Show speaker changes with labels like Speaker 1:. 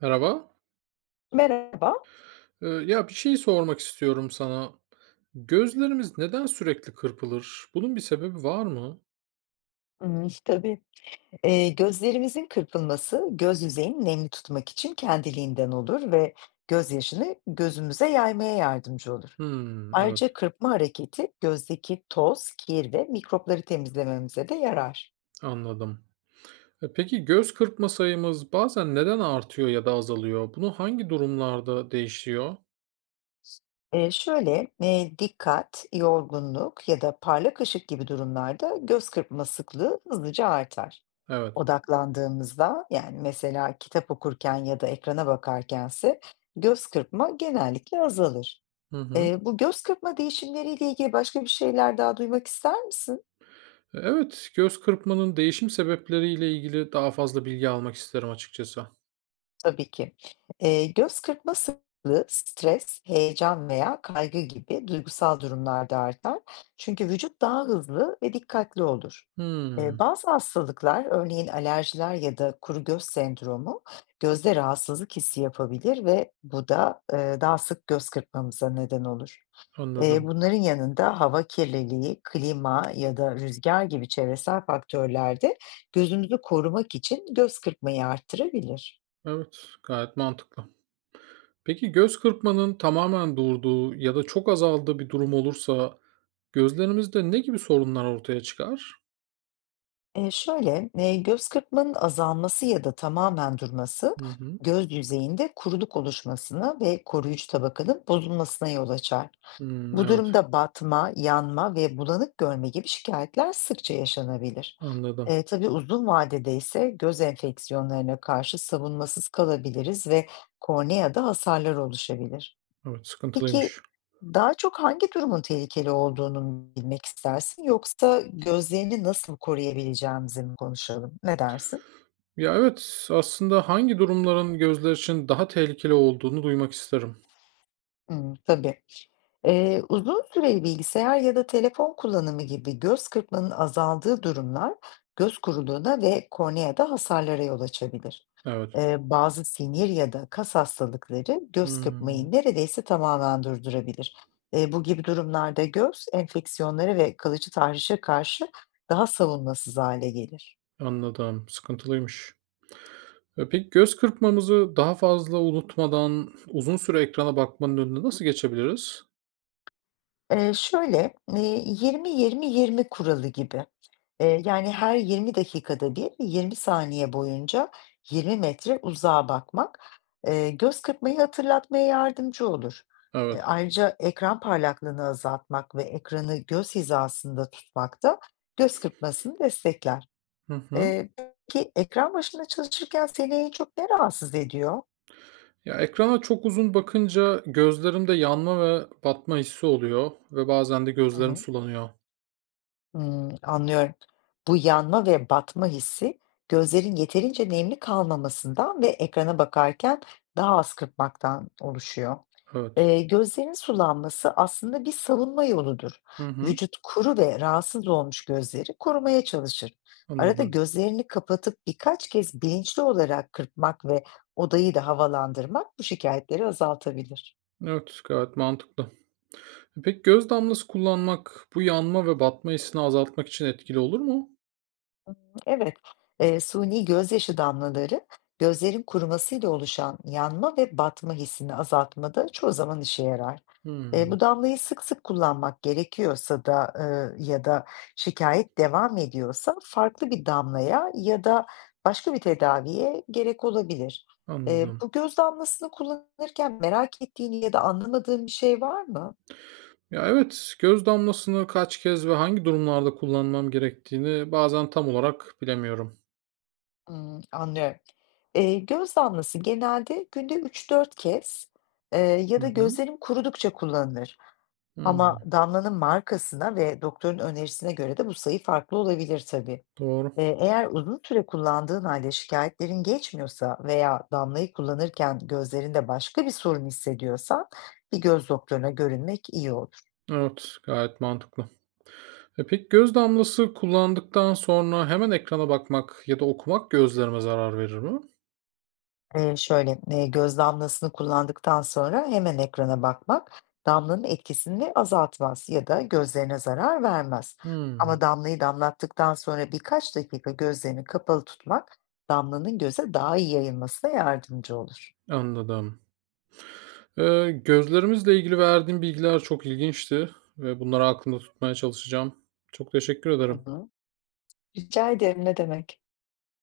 Speaker 1: Merhaba.
Speaker 2: Merhaba.
Speaker 1: Ya, bir şey sormak istiyorum sana. Gözlerimiz neden sürekli kırpılır? Bunun bir sebebi var mı?
Speaker 2: Hmm, tabii. Gözlerimizin kırpılması, göz yüzeyini nemli tutmak için kendiliğinden olur ve gözyaşını gözümüze yaymaya yardımcı olur.
Speaker 1: Hımm, evet,
Speaker 2: Ayrıca kırpma hareketi gözdeki toz, kir ve mikropları temizlememize de yarar.
Speaker 1: anladım. Peki göz kırpma sayımız bazen neden artıyor ya da azalıyor? Bunu hangi durumlarda değişiyor?
Speaker 2: Şöyle, dikkat, yorgunluk ya da parlak ışık gibi durumlarda göz kırpma sıklığı hızlıca artar.
Speaker 1: Evet.
Speaker 2: Odaklandığımızda, yani, mesela kitap okurken ya da ekrana bakarkense göz kırpma genellikle azalır.
Speaker 1: Hı hı.
Speaker 2: Bu göz kırpma değişimleriyle ilgili başka bir şeyler daha duymak ister misin?
Speaker 1: Evet, göz kırpmanın değişim sebepleriyle ilgili daha fazla bilgi almak isterim açıkçası.
Speaker 2: Tabii ki. Göz kırpma sıklığı stres, heyecan veya kaygı gibi duygusal durumlarda artar. Çünkü vücut daha hızlı ve dikkatli olur.
Speaker 1: Hımm,
Speaker 2: Bazı hastalıklar, örneğin alerjiler ya da kuru göz sendromu, gözde rahatsızlık hissi yapabilir ve bu da daha sık göz kırpmamıza neden olur.
Speaker 1: anladım.
Speaker 2: Bunların yanında hava kirliliği, klima ya da rüzgar gibi çevresel faktörler de gözümüzü korumak için göz kırpmayı arttırabilir.
Speaker 1: Evet, gayet mantıklı. Peki göz kırpmanın tamamen durduğu ya da çok azaldığı bir durum olursa gözlerimizde ne gibi sorunlar ortaya çıkar?
Speaker 2: Şöyle, göz kırpmanın azalması ya da tamamen durması,
Speaker 1: Hı hı.
Speaker 2: göz yüzeyinde kuruluk oluşmasına ve koruyucu tabakanın bozulmasına yol açar.
Speaker 1: Hımm,
Speaker 2: Bu
Speaker 1: evet,
Speaker 2: durumda batma, yanma ve bulanık görme gibi şikayetler sıkça yaşanabilir.
Speaker 1: anladım.
Speaker 2: Tabii uzun vadede ise göz enfeksiyonlarına karşı savunmasız kalabiliriz ve korneada hasarlar oluşabilir.
Speaker 1: Evet,
Speaker 2: Peki,
Speaker 1: sıkıntılıymış.
Speaker 2: daha çok hangi durumun tehlikeli olduğunu mu bilmek istersin yoksa gözlerini nasıl koruyabileceğimizi mi konuşalım? Ne dersin?
Speaker 1: Ya, evet, aslında hangi durumların gözler için daha tehlikeli olduğunu duymak isterim.
Speaker 2: Hımm, tabii. Uzun süreli bilgisayar ya da telefon kullanımı gibi göz kırpmanın azaldığı durumlar göz kuruluğuna ve korneada hasarlara yol açabilir.
Speaker 1: Evet.
Speaker 2: Bazı sinir ya da kas hastalıkları göz
Speaker 1: Hımm,
Speaker 2: kırpmayı neredeyse tamamen durdurabilir. Bu gibi durumlarda göz enfeksiyonları ve kalıcı tahrişe karşı daha savunmasız hale gelir.
Speaker 1: anladım, sıkıntılıymış. Peki göz kırpmamızı daha fazla unutmadan uzun süre ekrana bakmanın önüne nasıl geçebiliriz?
Speaker 2: Şöyle, 20-20-20 kuralı gibi. Yani, her 20 dakikada bir 20 saniye boyunca 20 metre uzağa bakmak, göz kırpmayı hatırlatmaya yardımcı olur.
Speaker 1: Evet.
Speaker 2: Ayrıca ekran parlaklığını azaltmak ve ekranı göz hizasında tutmak da göz kırpmasını destekler.
Speaker 1: Hı hı.
Speaker 2: Eee, peki ekran başında çalışırken seni en çok ne rahatsız ediyor?
Speaker 1: Ya, ekrana çok uzun bakınca gözlerimde yanma ve batma hissi oluyor ve bazen de
Speaker 2: Hı
Speaker 1: gözlerim
Speaker 2: hı.
Speaker 1: sulanıyor.
Speaker 2: Hımm, anlıyorum. Bu yanma ve batma hissi, gözlerin yeterince nemli kalmamasından ve ekrana bakarken daha az kırpmaktan oluşuyor.
Speaker 1: Evet.
Speaker 2: Gözlerin sulanması aslında bir savunma yoludur.
Speaker 1: Hı hı.
Speaker 2: Vücut kuru ve rahatsız olmuş gözleri korumaya çalışır. Arada
Speaker 1: Anladım.
Speaker 2: gözlerini kapatıp birkaç kez bilinçli olarak kırpmak ve odayı da havalandırmak bu şikayetleri azaltabilir.
Speaker 1: Evet, gayet mantıklı. Peki göz damlası kullanmak bu yanma ve batma hissini azaltmak için etkili olur mu?
Speaker 2: Evet, suni gözyaşı damlaları gözlerin kurumasıyla oluşan yanma ve batma hissini azaltmada çoğu zaman işe yarar.
Speaker 1: Hımm.
Speaker 2: Bu damlayı sık sık kullanmak gerekiyorsa da ya da şikayet devam ediyorsa farklı bir damlaya ya da başka bir tedaviye gerek olabilir.
Speaker 1: Anladım.
Speaker 2: Bu göz damlasını kullanırken merak ettiğin ya da anlamadığın bir şey var mı?
Speaker 1: Ya, evet, göz damlasını kaç kez ve hangi durumlarda kullanmam gerektiğini bazen tam olarak bilemiyorum.
Speaker 2: Hımm, anlıyorum. Göz damlası genelde günde 3-4 kez, eee, ya
Speaker 1: Hı
Speaker 2: da
Speaker 1: hı.
Speaker 2: gözlerim kurudukça kullanılır ama
Speaker 1: Hımm.
Speaker 2: damlanın markasına ve doktorun önerisine göre de bu sayı farklı olabilir tabii.
Speaker 1: Doğru.
Speaker 2: Eğer uzun süre kullandığın hâlde şikayetlerin geçmiyorsa veya damlayı kullanırken gözlerinde başka bir sorun hissediyorsan bir göz doktoruna görünmek iyi olur.
Speaker 1: Evet, gayet mantıklı. Peki göz damlası kullandıktan sonra hemen ekrana bakmak ya da okumak gözlerime zarar verir mi?
Speaker 2: Şöyle, göz damlasını kullandıktan sonra hemen ekrana bakmak, damlanın etkisini azaltmaz ya da gözlerine zarar vermez. Ama
Speaker 1: Hımm,
Speaker 2: damlayı damlattıktan sonra birkaç dakika gözlerini kapalı tutmak, damlanın göze daha iyi yayılmasına yardımcı olur.
Speaker 1: anladım. Gözlerimizle ilgili verdiğin bilgiler çok ilginçti ve bunları aklımda tutmaya çalışacağım. Çok teşekkür
Speaker 2: Hı
Speaker 1: ederim.
Speaker 2: hı. Rica ederim, ne demek.